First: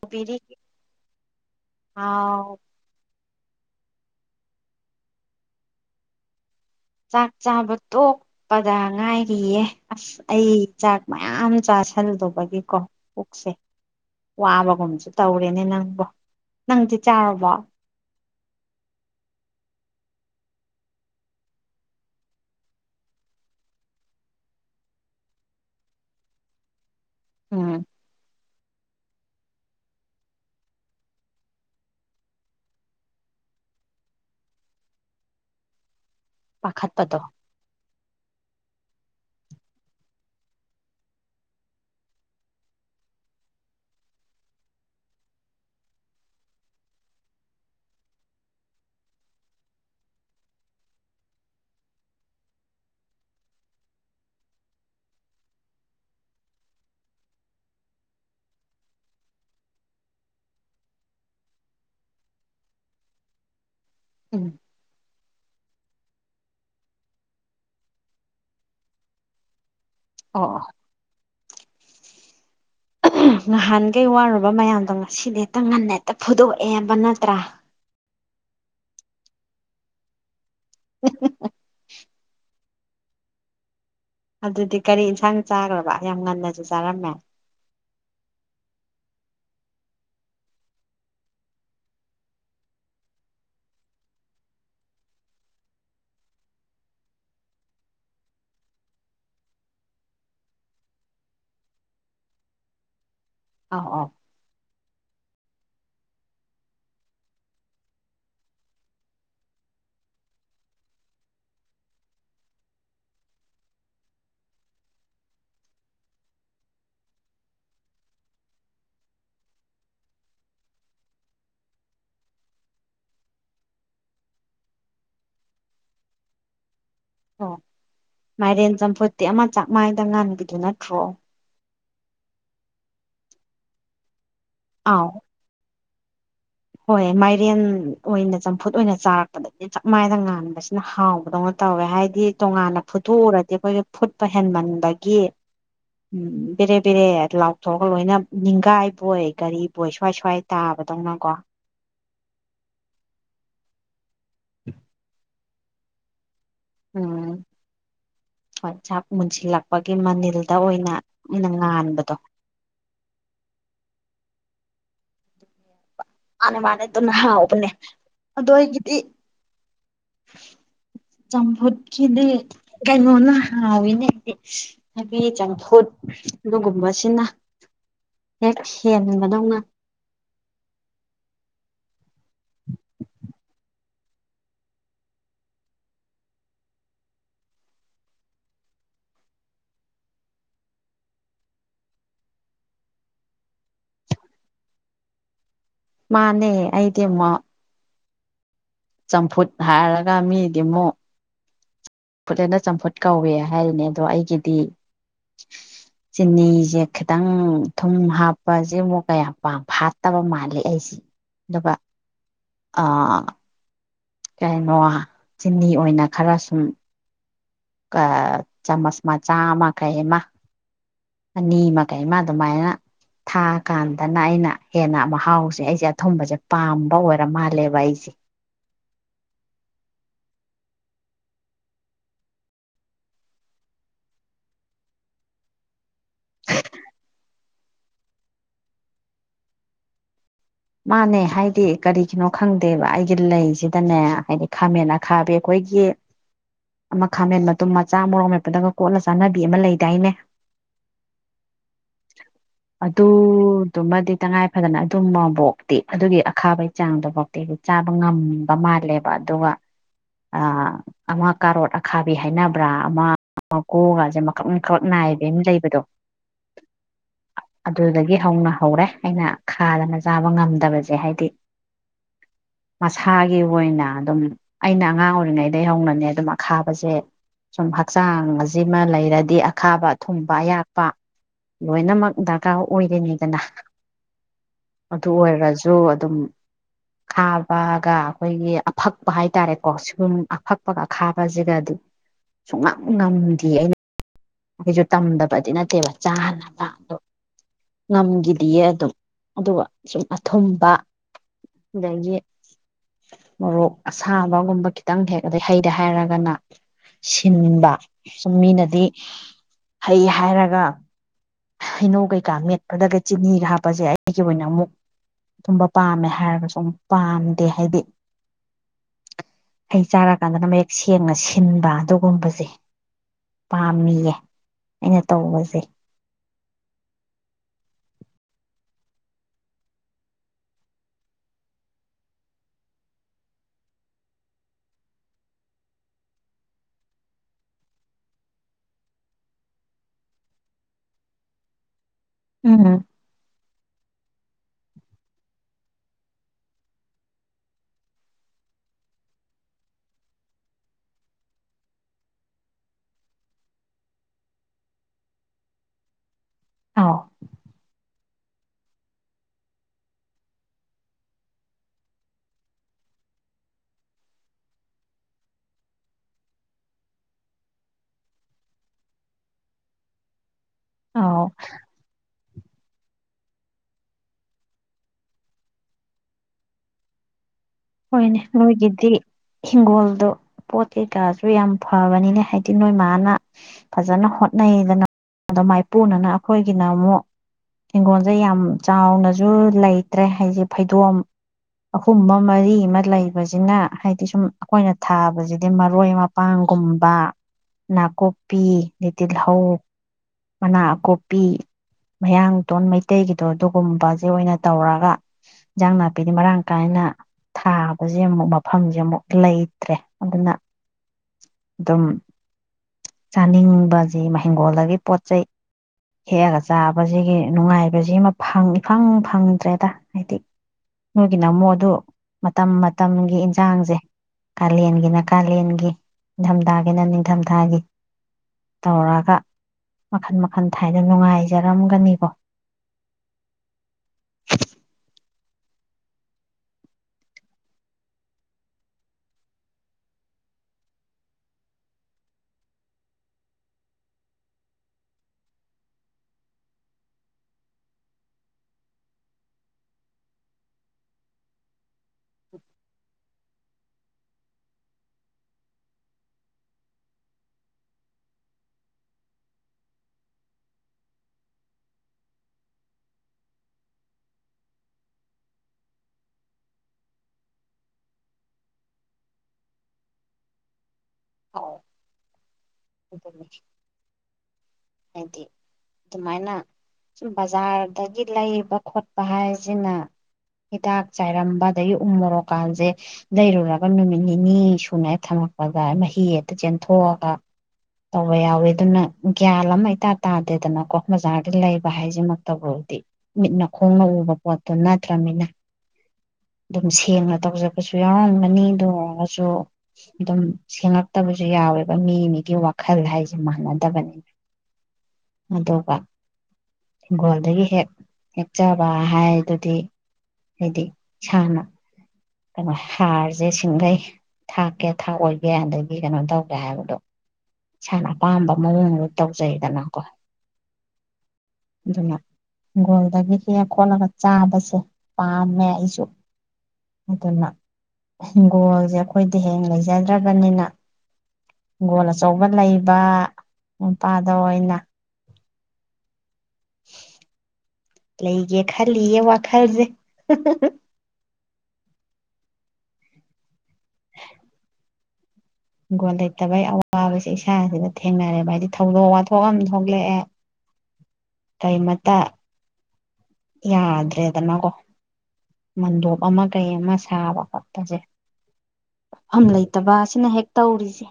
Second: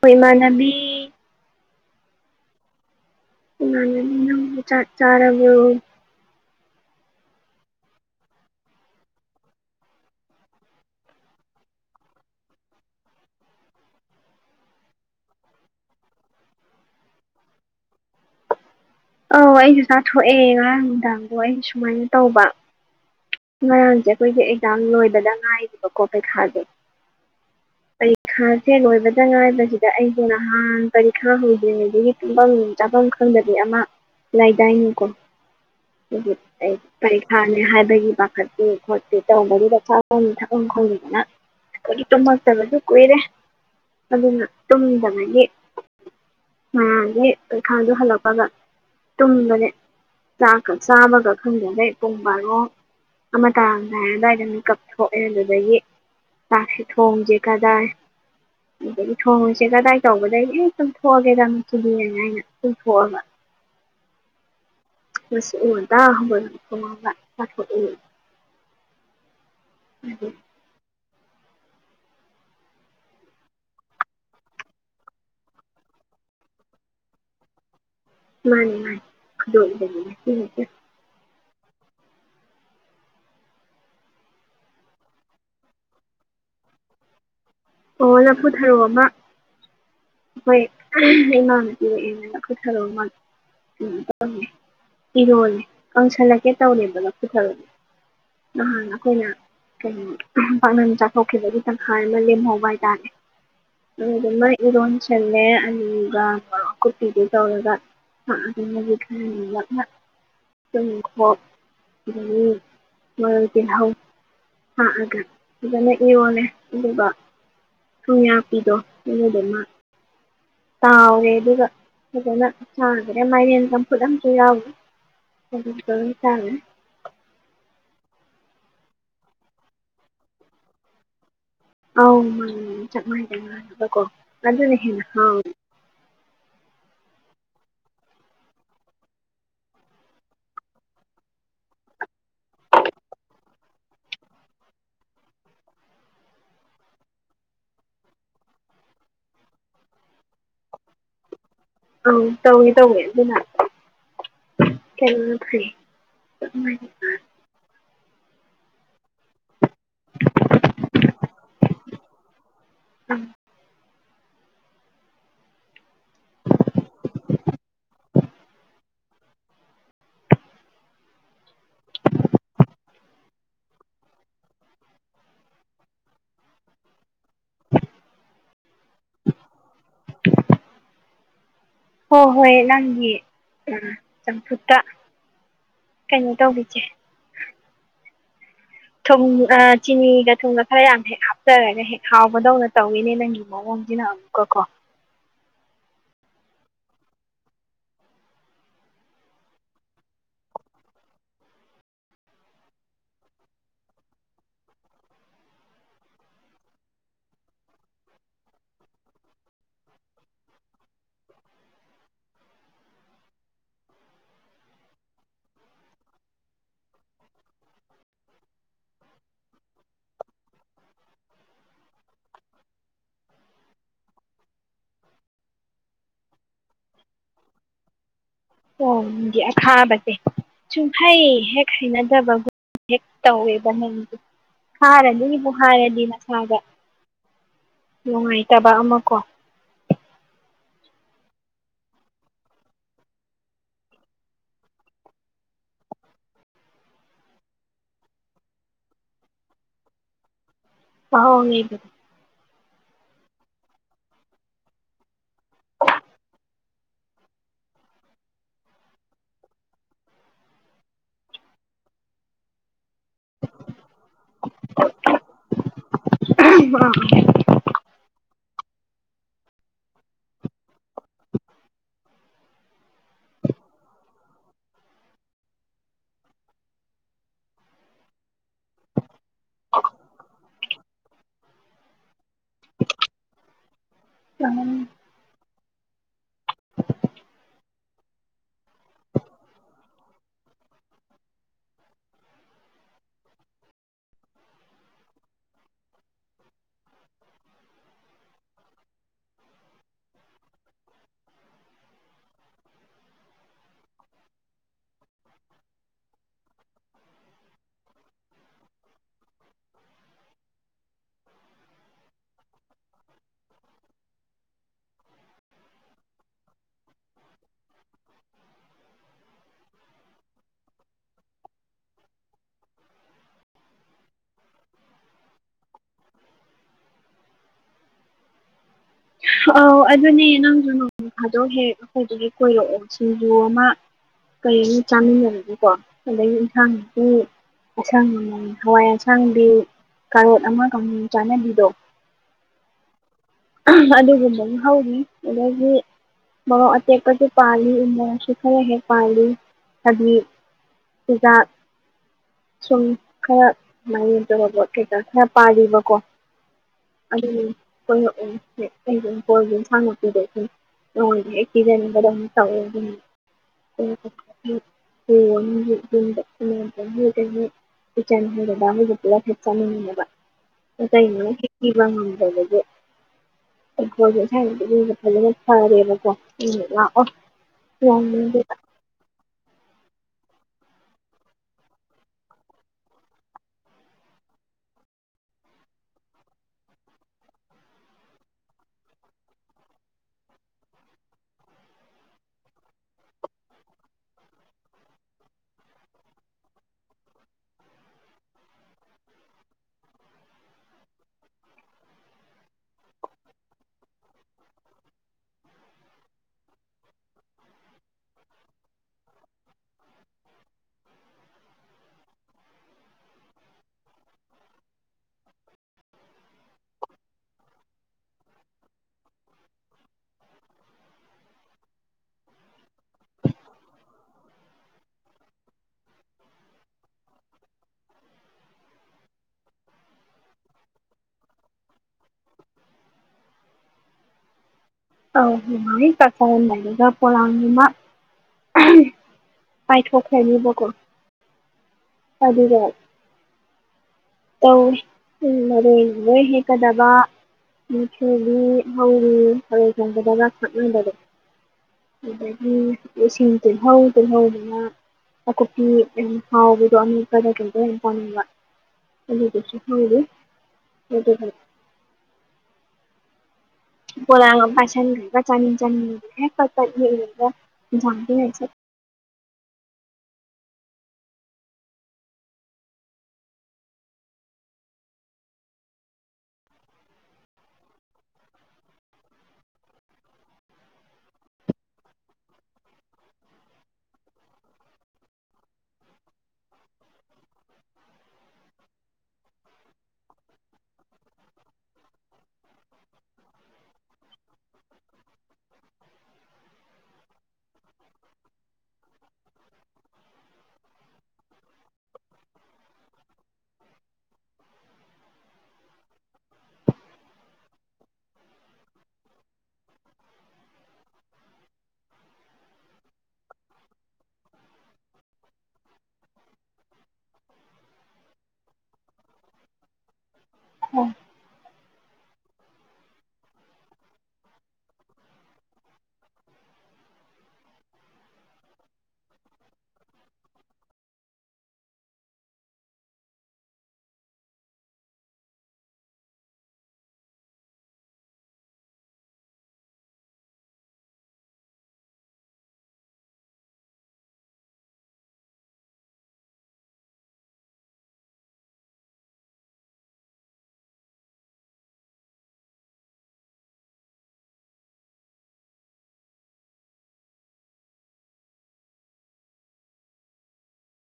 ꯍꯣ ꯄꯤꯔꯤꯛ ꯏꯃꯥꯟꯅꯕꯤ ꯍꯥꯎ ꯏꯃꯥꯟꯅꯕꯤ ꯅꯪꯕꯨ ꯆꯥꯛ ꯆꯥꯔꯕ꯭ꯔꯣ ꯆꯥꯛ ꯆꯥꯕ ꯇꯣꯛꯄꯗ ꯉꯥꯏꯔꯤꯌꯦ ꯑꯁ ꯑꯩ ꯆꯥꯛ ꯃꯌꯥꯝ ꯆꯥꯥꯁꯜꯂꯨꯕꯒꯤꯀꯣ ꯄꯨꯛꯁꯦ ꯋꯥꯕꯒꯨꯝꯁꯨ ꯇꯧꯔꯦꯅꯦ ꯅꯪꯕ ꯅꯪꯗꯤ ꯆꯥꯔꯕꯣ ꯑꯧ ꯑꯩꯁꯨ ꯆꯥꯊꯣꯛꯑꯦ ꯉꯔꯥꯡ ꯅꯨꯡꯗꯥꯡꯗꯣ ꯑꯩꯁꯨ ꯁꯨꯃꯥꯏꯅ ꯇꯧꯕ ꯉꯔꯥꯡꯁꯦ ꯑꯩꯈꯣꯏꯒꯤ ꯑꯦꯛꯖꯥꯝ ꯂꯣꯏꯕꯗ ꯉꯥꯏꯔꯤꯕꯀꯣ ꯄꯩꯈꯥꯥꯁꯦ ꯎꯝ ꯄꯩꯈꯥꯥꯁꯦ ꯂꯣꯢꯕ ꯈꯤꯇꯪ ꯉꯥꯏꯕꯁꯤꯗ ꯑꯩꯁꯨ ꯅꯍꯥꯟ ꯄꯔꯤꯈꯥ ꯍꯧꯗ꯭ꯔꯤꯉꯩꯗꯒꯤ ꯇꯨꯝꯐꯝ ꯆꯥꯐꯝ ꯈꯪꯗꯕꯤ ꯑꯃ ꯂꯩꯗꯥꯏꯅꯤꯀꯣ ꯈꯣꯏꯒꯤ ꯄꯥꯈꯠꯄꯗꯣ ꯄꯔꯤꯈꯥꯅꯦ ꯍꯥꯏꯕꯒꯤ ꯄꯥꯈꯠꯇꯦ ꯈꯣꯠꯇꯦ ꯇꯧꯕꯒꯤ [unintelligible] ꯇꯨꯝꯗꯕꯁꯨ ꯀꯨꯏꯔꯦ ꯑꯗꯨꯅ ꯇꯨꯝꯗꯕꯒꯤ ꯉꯥꯔꯥꯡꯗꯤ ꯄꯩꯈꯥꯗꯣ ꯍꯜꯂꯛꯄꯒ ꯇꯨꯝꯕꯅꯦ ꯆꯥꯛꯀ ꯆꯥꯕꯒ ꯈꯪꯗꯒꯩ ꯄꯨꯡ ꯕꯥꯔꯣ ꯑꯃ ꯇꯥꯔꯝꯗꯥꯏ ꯑꯗꯥꯏꯗ ꯃꯤꯀꯞ ꯊꯣꯛꯑꯦ ꯑꯗꯨꯗꯒꯤ ꯆꯥꯛꯁꯦ ꯊꯣꯡꯒꯦ ꯀꯗꯥꯏ ꯑꯗꯒꯤ ꯊꯣꯡꯁꯦ ꯀꯗꯥꯏ ꯇꯧꯒꯗꯒꯤ ꯑꯩ ꯇꯨꯝꯊꯣꯛꯑꯒꯦꯗ ꯃꯁꯤꯗꯤꯅ ꯑꯩꯅ ꯇꯨꯝꯊꯣꯛꯑꯕ ꯎꯝ ꯑꯁ ꯑꯌꯨꯛ ꯉꯟꯇꯥ ꯍꯧꯒꯠꯂꯒ [unintelligible] ꯑꯗꯨ ꯑꯣ ꯑꯣ ꯅꯍꯥꯟꯈꯩ ꯋꯥꯔꯨꯕ ꯃꯌꯥꯝꯗꯣ ꯉꯁꯤꯗꯤ ꯍꯦꯛꯇ ꯉꯟꯅ ꯍꯦꯛꯇ ꯐꯨꯗꯣꯛꯑꯦꯕ ꯅꯠꯇ꯭ꯔꯥ ꯃꯥꯟꯅꯤ ꯃꯥꯟꯅꯤ [inaudible] [unintelligible] ꯑꯗꯨꯗꯤ ꯀꯔꯤ ꯢꯟꯁꯥꯡ ꯆꯥꯒ꯭ꯔꯕ ꯌꯥꯝ ꯉꯟꯅꯁꯨ ꯆꯥꯔꯝꯃꯦ ꯑꯣ ꯂꯐꯨ ꯊꯔꯣ ꯑꯃ ꯑꯩꯈꯣꯏ ꯏꯃꯥꯅꯄꯤꯔꯑꯅ ꯂꯐꯨ ꯊꯔꯣ ꯑꯃ ꯀꯩꯅꯣ ꯇꯧ ꯏꯔꯣꯜ ꯀꯪꯁꯜꯂꯛꯀꯦ ꯇꯧꯔꯦꯕ ꯂꯐꯨ ꯊꯔꯣ ꯅꯍꯥꯟ ꯑꯩꯈꯣꯏꯅ ꯀꯩꯅꯣ ꯄꯥꯛꯅꯝ ꯆꯥꯊꯣꯛꯈꯤꯕꯒꯤ ꯇꯪꯈꯥ ꯑꯃ ꯂꯦꯝꯍꯧ ꯍꯥꯢ ꯇꯥꯔꯦ ꯑꯧ ꯑꯧ [unintelligible] ꯏꯔꯣꯁꯜꯂꯦ ꯑꯂꯨꯒ ꯃꯣꯔꯣꯛ ꯑꯀꯨꯞꯄꯤꯗꯨ ꯇꯧꯔꯒ [unintelligible] ꯇꯨꯅꯤꯡꯈꯣꯛ ꯑꯗꯒꯤ ꯃꯔꯣꯏ ꯇꯤꯜꯍꯧ ꯊꯥꯛꯑꯒ ꯐꯖꯅ ꯏꯔꯣꯜꯂꯦ ꯑꯗꯨꯒ ꯊꯨꯝꯌꯥꯛꯄꯤꯗꯣ ꯑꯗꯨ ꯗꯨꯃ ꯇꯥꯎꯔꯦ ꯑꯗꯨꯒ ꯐꯖꯅ ꯆꯥꯒꯔꯦ ꯃꯥꯏꯔꯦꯟ ꯆꯝꯐꯨꯠ ꯑꯝꯁꯨ ꯌꯥꯎꯔꯤ ꯑꯗꯨꯁꯨ ꯑꯗꯨꯝ ꯆꯥꯒ꯭ꯔꯦ ꯑꯣ ꯃꯥꯏꯔꯦꯟ ꯆꯝꯐꯨꯠꯇꯤ ꯑꯃ ꯆꯥꯛꯃꯥꯏꯗ ꯉꯥꯟꯕꯤꯗꯨ ꯅꯠꯇ꯭ꯔꯣ ꯑꯧ ꯃꯥꯅꯦ ꯃꯥꯅꯦ ꯆꯥꯛꯃꯥꯢꯗ ꯉꯥꯟꯕꯅꯀꯣ ꯑꯗꯨꯅ ꯍꯦꯟꯅ ꯑꯥꯎ ꯍꯥꯎꯋꯤ ꯍꯣꯏ ꯃꯥꯏꯔꯦꯟ ꯑꯣꯏꯅ ꯆꯝꯐꯨꯠ ꯑꯣꯏꯅ ꯆꯥꯔꯛꯄꯗꯗꯤ ꯆꯞ ꯃꯥꯟꯅ ꯉꯥꯟꯕꯕꯁꯤꯅ ꯍꯥꯎꯕꯗꯧꯅ ꯇꯧꯋꯦ ꯍꯥꯏꯗꯤ ꯇꯣꯉꯥꯟꯅ ꯐꯨꯠꯇꯣꯛꯎꯔꯗꯤ ꯑꯩꯈꯣꯏꯒꯤ ꯐꯨꯠꯄ ꯍꯦꯟꯃꯟꯕꯒꯤ ꯕꯦꯔꯦ ꯕꯦꯔꯦ ꯂꯥꯎꯊꯣꯛꯑꯒ ꯂꯣꯏꯅ ꯅꯤꯡꯒꯥꯏꯕꯣꯏ ꯔꯤꯕꯣꯏ ꯁ꯭ꯋꯥꯏ ꯁ꯭ꯋꯥꯏ ꯇꯥꯕꯗꯧꯅꯀꯣ ꯑꯧ ꯇꯧꯏ ꯇꯧꯏ ꯑꯗꯨꯅ ꯀꯩꯅꯣ ꯐꯩ [unintelligible] ꯎꯝ ꯍꯣꯏ ꯆꯥꯛ ꯃꯨꯟꯁꯤꯜꯂꯛ ꯄꯥꯒꯤ ꯃꯅꯤꯜꯗ ꯑꯣꯏꯅ ꯑꯩꯅ ꯉꯥꯟꯕꯗꯣ ꯑ ꯃꯥꯅꯦ ꯃꯥꯅꯦ ꯑꯗꯨꯅ ꯍꯥꯎꯕꯅꯦ ꯑꯗꯨ ꯑꯩꯒꯤꯗꯤ ꯆꯝꯐꯨꯠꯀꯤꯗꯤ ꯀꯩꯅꯣꯅ ꯍꯥꯎꯋꯤꯅꯦ ꯑꯩꯗꯤ ꯊꯥꯕꯤ ꯆꯝꯐꯨꯠ ꯑꯗꯨꯒꯨꯝꯕꯁꯤꯅ ꯍꯦꯛ ꯍꯦꯟꯕꯗꯧꯅ [unintelligible] ꯍꯣꯏ ꯍꯣꯏ ꯅꯪꯒꯤ ꯎꯝ ꯆꯝꯐꯨꯠꯇ ꯀꯩꯅꯣ ꯇꯧꯈꯤꯁꯦ ꯊꯨꯝ ꯑꯥ ꯆꯤꯅꯤꯒ ꯊꯨꯝꯒ ꯈꯔ ꯌꯥꯝ ꯍꯦꯛ ꯍꯥꯞꯆꯔꯒ ꯍꯦꯛ ꯍꯥꯎꯕꯗꯧꯅ ꯇꯧꯋꯤꯅꯦ ꯅꯪꯒꯤ ꯃꯑꯣꯡꯁꯤꯅ ꯑꯃꯨꯛꯀꯀꯣ ꯃꯥꯅꯦ ꯑꯩꯗꯤꯃꯨꯛ ꯆꯝꯐꯨꯠ ꯍꯥꯏꯔꯒ ꯃꯤꯗꯤ ꯑꯃꯨꯛ ꯐꯨꯠ ꯂꯦꯅ ꯆꯝꯐꯨꯠ ꯀꯧꯋꯦ ꯍꯥꯏꯔꯤꯅꯦ ꯑꯗꯣ ꯑꯩꯒꯤꯗꯤ ꯆꯤꯅꯤꯁꯦ ꯈꯤꯇꯪ ꯊꯨꯝ ꯍꯥꯞꯄꯁꯦ ꯑꯃꯨꯛ ꯀꯌꯥ ꯄꯥꯝ ꯐꯥꯠꯇꯕ ꯃꯥꯜꯂꯤ ꯑꯩꯁꯦ ꯑꯗꯨꯒ ꯑ ꯀꯩꯅꯣ ꯆꯤꯅꯤ ꯑꯣꯏꯅ ꯈꯔ ꯁꯨꯝ ꯀ ꯆꯥꯃꯁ ꯃꯥꯆꯥ ꯑꯃ ꯀꯩ ꯑꯃ ꯑꯅꯤꯃ ꯀꯩ ꯑꯃ ꯑꯗꯨꯃꯥꯏꯅ ꯊꯥꯀꯥꯟꯗꯅ ꯑꯩꯅ ꯍꯦꯟꯅ ꯃꯍꯥꯎꯁꯦ ꯑꯩꯁꯦ ꯑꯊꯨꯝꯕꯁꯦ ꯄꯥꯝꯕ ꯑꯣꯏꯔ ꯃꯥꯜꯂꯦꯕ ꯑꯩꯁꯦ ꯍꯩ ꯍꯦꯛ ꯍꯩꯅꯗꯕꯒꯨꯝ ꯍꯦꯛ ꯇꯧꯋꯦꯕ ꯅꯪꯁ ꯈꯥꯔꯅꯤꯕꯨ ꯍꯥꯏꯔꯗꯤ ꯅꯪ [unintelligible] ꯅꯨꯡꯉꯥꯏꯇꯕ ꯑꯃ ꯀꯣ ꯃꯥꯅꯦ ꯍꯥꯏꯗꯤ ꯀꯔꯤꯒꯤꯅꯣ ꯈꯪꯗꯦꯕ ꯑꯩꯒꯤ ꯂꯩꯁꯤꯗꯅꯦ ꯍꯥꯏꯗꯤ ꯈꯥꯃꯦꯟ ꯑꯈꯥꯕꯤ ꯑꯈꯣꯏꯒꯤ ꯑꯃ ꯈꯥꯃꯦꯟ ꯃꯇꯨꯝ ꯃꯆꯥ ꯃꯔꯣꯛ ꯃꯦꯠꯄꯗꯒ ꯀꯣꯠꯂ ꯆꯥꯅꯕꯤ ꯑꯃ ꯂꯩꯗꯥꯏꯅꯦ [unintelligible] ꯑꯗꯨꯗꯨꯃꯗꯤ ꯇꯉꯥꯏ ꯐꯗꯅ ꯑꯗꯨꯝꯃꯕꯣ ꯇꯤ ꯑꯗꯨꯒꯤ ꯑꯈꯥꯕꯩ ꯆꯥꯡꯗꯣꯐꯧꯗꯤ ꯆꯥꯕ ꯉꯝꯕ ꯃꯥꯜꯂꯦꯕ ꯑꯗꯨꯒ ꯑꯃ ꯀꯥꯔꯣꯠ ꯑꯈꯥꯕꯤ ꯍꯥꯏꯅꯕ꯭ꯔꯥ ꯑꯃ ꯃꯀꯨꯒꯥꯏꯁꯦ ꯃꯀ꯭ꯔꯛ ꯃꯀ꯭ꯔꯛ ꯅꯥꯏꯕ ꯑꯃ ꯂꯩꯕꯗꯣ ꯑꯗꯨꯗꯒꯤ ꯍꯧꯅ ꯍꯧꯔꯦ ꯑꯩꯅ ꯈꯥꯗꯅ ꯆꯥ ꯕ ꯉꯝꯗꯕꯁꯦ ꯍꯥꯏꯗꯤ ꯃꯁꯥꯒꯤ ꯑꯣꯏꯅ ꯑꯗꯨꯝ ꯑꯩꯅ ꯑꯉꯥꯡ ꯑꯣꯏꯔꯤꯉꯩꯗꯩ ꯍꯧꯅꯅꯦ ꯑꯗꯨꯝ ꯑꯈꯥꯕꯁꯦ ꯁꯨꯝ ꯍꯛꯆꯥꯡ ꯑꯁꯤꯃ ꯂꯩꯔꯗꯤ ꯑꯈꯥꯕ ꯑꯊꯨꯝꯕ ꯑꯌꯥꯛꯄ ꯂꯣꯏꯅꯃꯛ ꯗꯔꯀꯥꯔ ꯑꯣꯏꯔꯤꯅꯤꯗꯅ ꯑ ꯑꯗꯨ ꯑꯣꯏꯔꯁꯨ ꯑꯗꯨꯝ ꯈꯥꯕꯒ ꯑꯈꯣꯏꯒꯤ ꯑꯐꯛꯄ ꯍꯥꯏꯇꯥꯔꯦꯀꯣ ꯁꯤꯒꯨꯝ ꯑꯐꯛꯄꯒ ꯑ ꯈꯥꯕꯁꯤꯒꯗꯤ ꯁꯨꯡꯉꯝ ꯉꯝꯗꯦ ꯑꯩꯅ ꯑꯩꯁꯨ ꯇꯝꯗꯕꯗꯤ ꯅꯠꯇꯦꯕ ꯆꯥꯅꯕꯗꯣ ꯉꯝꯒꯤꯗꯦꯌꯦ ꯑꯗꯨꯝ ꯑꯗꯨꯒ ꯁꯨꯝ ꯑꯊꯨꯝꯕ ꯑꯗꯒꯤ ꯃꯣꯔꯣꯛ ꯑꯁꯥꯕꯒꯨꯝꯕ ꯈꯤꯇꯪ ꯍꯦꯛ ꯑꯗꯩ ꯍꯩꯗꯦ ꯍꯥꯏꯔꯒꯅ ꯁꯤꯟꯕ ꯁꯨꯝ ꯃꯤꯅꯗꯤ ꯍꯩ ꯍꯥꯏꯔꯒ ꯍꯩꯅꯧ ꯀꯩꯀꯥ ꯃꯦꯠꯄꯗꯒ ꯆꯤꯅꯤꯒ ꯍꯥꯞꯄꯁꯦ ꯑꯩꯒꯤ ꯑꯣꯏꯅ ꯑꯃꯨꯛ ꯑꯗꯨꯨꯝꯕ ꯄꯥꯝꯃꯦ ꯍꯥꯏꯔꯒꯁꯨ ꯑꯃꯨꯛ ꯄꯥꯝꯗꯦ ꯍꯥꯏꯗꯤ ꯍꯩ ꯆꯥꯔꯀꯥꯟꯗꯅ ꯃꯌꯦꯛ ꯁꯦꯡꯅ ꯁꯤꯟꯕ ꯑꯗꯨꯒꯨꯝꯕꯁꯦ ꯄꯥꯝꯃꯤꯌꯦ ꯑꯩꯅ ꯇꯧꯕꯁꯦ ꯑꯧ ꯑꯗꯨꯅꯦ ꯅꯪꯁꯨ ꯅꯣꯡꯃ ꯐꯥꯗꯣꯛ ꯍꯦꯛ ꯑꯈꯣꯏꯗꯣ ꯍꯦꯛ ꯀꯣꯏꯔꯛꯑꯣ ꯁꯤꯡꯖꯨ ꯑꯃ ꯀꯔꯤ ꯑꯃ ꯆꯥꯃꯤꯟꯅꯔꯒꯀꯣ ꯑꯗꯒꯤ ꯌꯦꯟꯁꯥꯡꯗꯤ ꯑꯁꯥꯡ ꯃꯜ ꯍꯋꯥꯏ ꯑꯁꯥꯡꯗꯤ ꯀꯥꯔꯣꯠ ꯑꯃ ꯀꯥꯡꯍꯧ ꯆꯥꯅꯕꯤꯗꯣ ꯎꯝ ꯑꯗꯨꯒꯨꯝꯕ ꯑꯃ ꯍꯧꯔꯤ ꯑꯗꯒꯤ ꯃꯣꯔꯣꯛ ꯑꯇꯦꯛꯄꯁꯨ ꯄꯥꯜꯂꯤ ꯎꯃꯣꯔꯣꯛꯁꯨ ꯈꯔ ꯍꯦꯛ ꯄꯥꯜꯂꯤ ꯍꯥꯏꯗꯤ ꯆꯨꯖꯥꯛ ꯁꯨꯝ ꯈꯔ ꯃꯥꯏꯔꯦꯟ ꯇꯣꯔꯕꯣꯠ ꯀꯩꯀꯥ ꯈꯔ ꯄꯥꯜꯂꯤꯕꯀꯣ ꯑ [unintelligible] [unintelligible] ꯄꯨꯂꯞ ꯍꯥꯛ ꯆꯥꯃꯤꯟꯅꯅꯕ ꯑꯥꯎ [unintelligible] ꯉꯝꯗꯕꯒꯤ [unintelligible] ꯐꯖꯅ ꯐꯔꯦꯕꯀꯣ [unintelligible] ꯍꯣꯏꯅꯦ ꯅꯣꯡꯃꯗꯨꯗ ꯃꯣꯏꯒꯤꯗꯤ ꯍꯤꯡꯒꯣꯜꯗꯣ ꯄꯣꯠ ꯀꯩꯀꯥꯁꯨ ꯌꯥꯝ ꯐꯕꯅꯤꯅꯦ ꯍꯥꯏꯗꯤ ꯅꯣꯏ ꯃꯥꯅ ꯐꯖꯅ ꯍꯣꯠꯅꯩꯗꯅ ꯑꯗꯣ ꯃꯥꯏꯄꯨꯅꯅ ꯑꯈꯣꯏꯒꯤꯅ ꯑꯃꯨꯛ ꯍꯤꯡꯒꯣꯜꯁꯦ ꯌꯥꯝ ꯆꯥꯎꯅꯁꯨ ꯂꯩꯇ꯭ꯔꯦ ꯍꯥꯏꯗꯤ ꯐꯩꯗꯣꯝ ꯑꯍꯨꯝꯕ ꯃꯔꯤ ꯑꯃꯥ ꯂꯩꯕꯁꯤꯅ ꯍꯥꯏꯗꯤ ꯁꯨꯝ ꯑꯈꯣꯏꯅ ꯊꯥꯕꯁꯤꯗꯤ ꯃꯔꯣꯏ ꯃꯄꯥꯡꯒꯨꯝꯕ ꯅꯥꯀꯨꯞꯄꯤꯗꯤ ꯇꯤꯜꯍꯧ ꯃꯅꯥ ꯑꯀꯨꯞꯄꯤ ꯃꯌꯥꯡꯗꯣꯟ ꯃꯩꯇꯩꯒꯤꯗꯣ ꯑꯗꯨꯒꯨꯝꯕꯁꯦ ꯑꯣꯏꯅ ꯇꯧꯔꯒ ꯏꯟꯖꯥꯡ ꯅꯥꯄꯤꯗꯤ ꯃꯔꯥꯡ ꯀꯥꯏꯅ ꯊꯥꯕꯁꯦ ꯑꯃꯨꯛ ꯃꯐꯝꯁꯦ ꯑꯃꯨꯛ ꯂꯩꯇ꯭ꯔꯦ ꯑꯗꯨꯅ ꯑꯗꯨꯝ ꯆꯥꯅꯤꯡꯕꯁꯤ ꯃꯍꯤꯡꯒꯣꯜꯗꯒꯤ ꯄꯣꯠ ꯆꯩ ꯍꯦꯛꯑꯒ ꯆꯥꯕꯁꯤꯒꯤ ꯅꯨꯡꯉꯥꯏꯕꯁꯤꯃ ꯐꯪ ꯏꯐꯪ ꯐꯪꯗ꯭ꯔꯦꯗ ꯍꯥꯏꯗꯤ ꯅꯣꯏꯒꯤꯅ ꯑꯃꯨꯛ ꯑꯗꯨ ꯃꯇꯝ ꯃꯇꯝꯒꯤ ꯏꯟꯁꯥꯡꯁꯦ ꯀꯥꯂꯦꯟꯒꯤꯅ ꯀꯥꯂꯦꯟꯒꯤ ꯅꯤꯡꯊꯝꯊꯥꯒꯤꯅ ꯅꯤꯡꯊꯝꯊꯥꯒꯤ ꯇꯧꯔꯥꯒ ꯃꯈꯜ ꯃꯈꯜ ꯊꯥꯏꯅ ꯅꯨꯡꯉꯥꯏꯖꯔꯝꯒꯅꯤꯀꯣ ꯑꯧ ꯅꯨꯡꯉꯥꯏ ꯆꯥꯛ ꯆꯥꯔꯝꯗꯥꯏꯗꯒ ꯄꯣꯂꯥꯡ ꯖꯤꯃ ꯄꯥꯏꯊꯣꯛꯈ꯭ꯔꯅꯤꯕꯥꯀꯣ ꯑꯗꯨꯒꯥ ꯇꯧꯋꯤ ꯃꯔꯣꯏ ꯂꯣꯏ ꯍꯦꯛꯀꯗꯕ ꯃꯨꯛꯊ꯭ꯔꯨꯕꯤ ꯍꯧꯔꯤ ꯊꯔꯣꯏ ꯊꯣꯡꯕꯗꯒ ꯊꯥꯛꯅꯕꯗꯣ ꯑꯗꯨꯗꯒꯤ ꯏꯁꯤꯡ ꯇꯤꯜꯍꯧ ꯇꯤꯜꯍꯧꯗꯅ ꯑꯀꯨꯞꯄꯤ ꯌꯥꯝ ꯍꯥꯎꯕꯗꯣ ꯑꯃꯦꯠꯄꯗ ꯀꯩꯗ ꯌꯥꯝ ꯆꯥꯅꯤꯡꯕ ꯑꯗꯨꯗꯨꯁꯨ ꯍꯧꯔꯤ ꯑꯗꯨꯒ ꯄꯣꯂꯥꯡ ꯑꯝ ꯄꯥꯏꯁꯤꯟꯈ꯭ꯔꯒ ꯆꯥꯅꯤꯡ ꯆꯥꯅꯤꯡ ꯍꯦꯛ ꯄꯠ ꯄꯠ ꯍꯦꯛꯛꯎꯔꯒ ꯏꯟꯁꯥꯡꯗ ꯍꯦꯛ ꯍꯣꯏ ꯑꯗꯨ ꯍꯥꯏꯗꯤ ꯑꯗꯨꯃꯥꯏꯅ ꯁꯨꯝ ꯕꯖꯥꯔꯗꯒꯤ ꯂꯩꯕ ꯈꯣꯠꯄ ꯍꯥꯏꯁꯤꯅ ꯍꯤꯗꯥꯛ ꯆꯥꯏꯔꯝꯕ ꯑꯗꯒꯤ ꯎ ꯃꯔꯣꯔꯣꯛꯀꯥꯟꯁꯦ ꯂꯩꯔꯨꯔꯒ ꯅꯨꯃꯤꯠ ꯅꯤꯅꯤ ꯁꯨꯅ ꯊꯝꯃꯛꯄꯗ ꯃꯍꯤ ꯑꯛꯇ ꯆꯦꯟꯊꯣꯛꯑꯒ ꯇꯧꯕ ꯌꯥꯎꯋꯦ ꯑꯗꯨꯅ ꯒ꯭ꯌꯥꯟ ꯑꯃ ꯏꯇꯥ ꯇꯥꯗꯦꯗꯅꯀꯣ ꯕꯖꯥꯔꯗ ꯂꯩꯕ ꯍꯥꯏꯁꯤꯃꯛꯇꯗꯤ ꯃꯤꯠꯅ ꯈꯣꯡꯅ ꯎꯕ ꯄꯣꯠꯇꯨ ꯅꯠꯇ꯭ꯔꯅꯤꯅ ꯑꯗꯨꯝ ꯁꯦꯡꯅ ꯇꯧꯖꯄꯁꯨ ꯌꯥꯎꯔꯝꯒꯅꯤ ꯑꯗꯨ ꯑꯣꯏꯔꯒꯁꯨ ꯑꯗꯨꯝ ꯁꯦꯡꯂꯛꯇꯕꯁꯨ ꯌꯥꯎꯋꯦꯕ ꯃꯤ ꯃꯤꯒꯤ ꯃꯈꯜ ꯍꯥꯏꯁꯦ ꯃꯥꯟꯅꯗꯕꯅꯤꯅ ꯑꯗꯨꯒ ꯍꯤꯡꯒꯣꯜꯗꯒꯤ ꯍꯦꯛ ꯍꯦꯛꯆꯕ ꯍꯥꯏꯗꯨꯗꯤ ꯍꯥꯏꯗꯤ ꯏꯁꯥꯅ ꯀꯩꯅꯣ ꯍꯥꯔꯁꯦ ꯁꯤꯡꯈꯩ ꯊꯥꯛꯀꯦ ꯊꯥꯛꯑꯣꯏꯒꯦ ꯑꯗꯒꯤ ꯀꯩꯅꯣ ꯇꯧꯒꯦ ꯍꯥꯏꯕꯗꯣ ꯏꯁꯥꯅ ꯑꯄꯥꯝꯕ ꯃꯑꯣꯡꯗ ꯇꯧꯖꯩꯗꯅꯀꯣ ꯎ ꯑꯗꯨꯅ ꯍꯪꯒꯣꯜꯗꯒꯤ ꯍꯦꯛꯔ ꯈꯣꯠꯂꯒ ꯆꯥꯕꯁꯦ ꯄꯥꯝꯃꯦ ꯑꯩꯁꯨ ꯑꯗꯨꯅ ꯍꯤꯡꯒꯣꯜꯁꯦ ꯑꯩꯈꯣꯏꯗꯤ ꯍꯦꯡ ꯂꯩꯖꯗ꯭ꯔꯕꯅꯤꯅ ꯍꯤꯡꯒꯣꯜ ꯑꯆꯧꯕ ꯂꯩꯕ ꯅꯨꯄꯥꯗ ꯑꯣꯏꯅ ꯂꯩꯒꯦ ꯈꯜꯂꯤꯌꯦ ꯋꯥꯈꯜꯁꯦ [unintelligible] ꯍꯤꯡꯒꯣꯜ ꯂꯩꯇꯕꯩ ꯑꯋꯥꯕꯕꯁꯤꯦ ꯏꯁꯥꯁꯤꯗ ꯊꯦꯡꯅꯔꯦꯕ ꯍꯥꯏꯗꯤ ꯊꯧꯗꯣꯛ ꯋꯥꯊꯣꯛ ꯑꯃ ꯊꯣꯛꯂꯛꯑꯦ ꯀꯔꯤꯃꯇ ꯌꯥꯗ꯭ꯔꯦꯗꯅꯀꯣ ꯃꯟꯗꯣꯞ ꯑꯃ ꯀꯩ ꯑꯃ ꯁꯥꯕ ꯈꯣꯠꯄꯁꯦ ꯄꯐꯝ ꯂꯩꯇꯕ ꯑꯁꯤꯅ ꯍꯦꯛ ꯇꯧꯔꯤꯁꯦ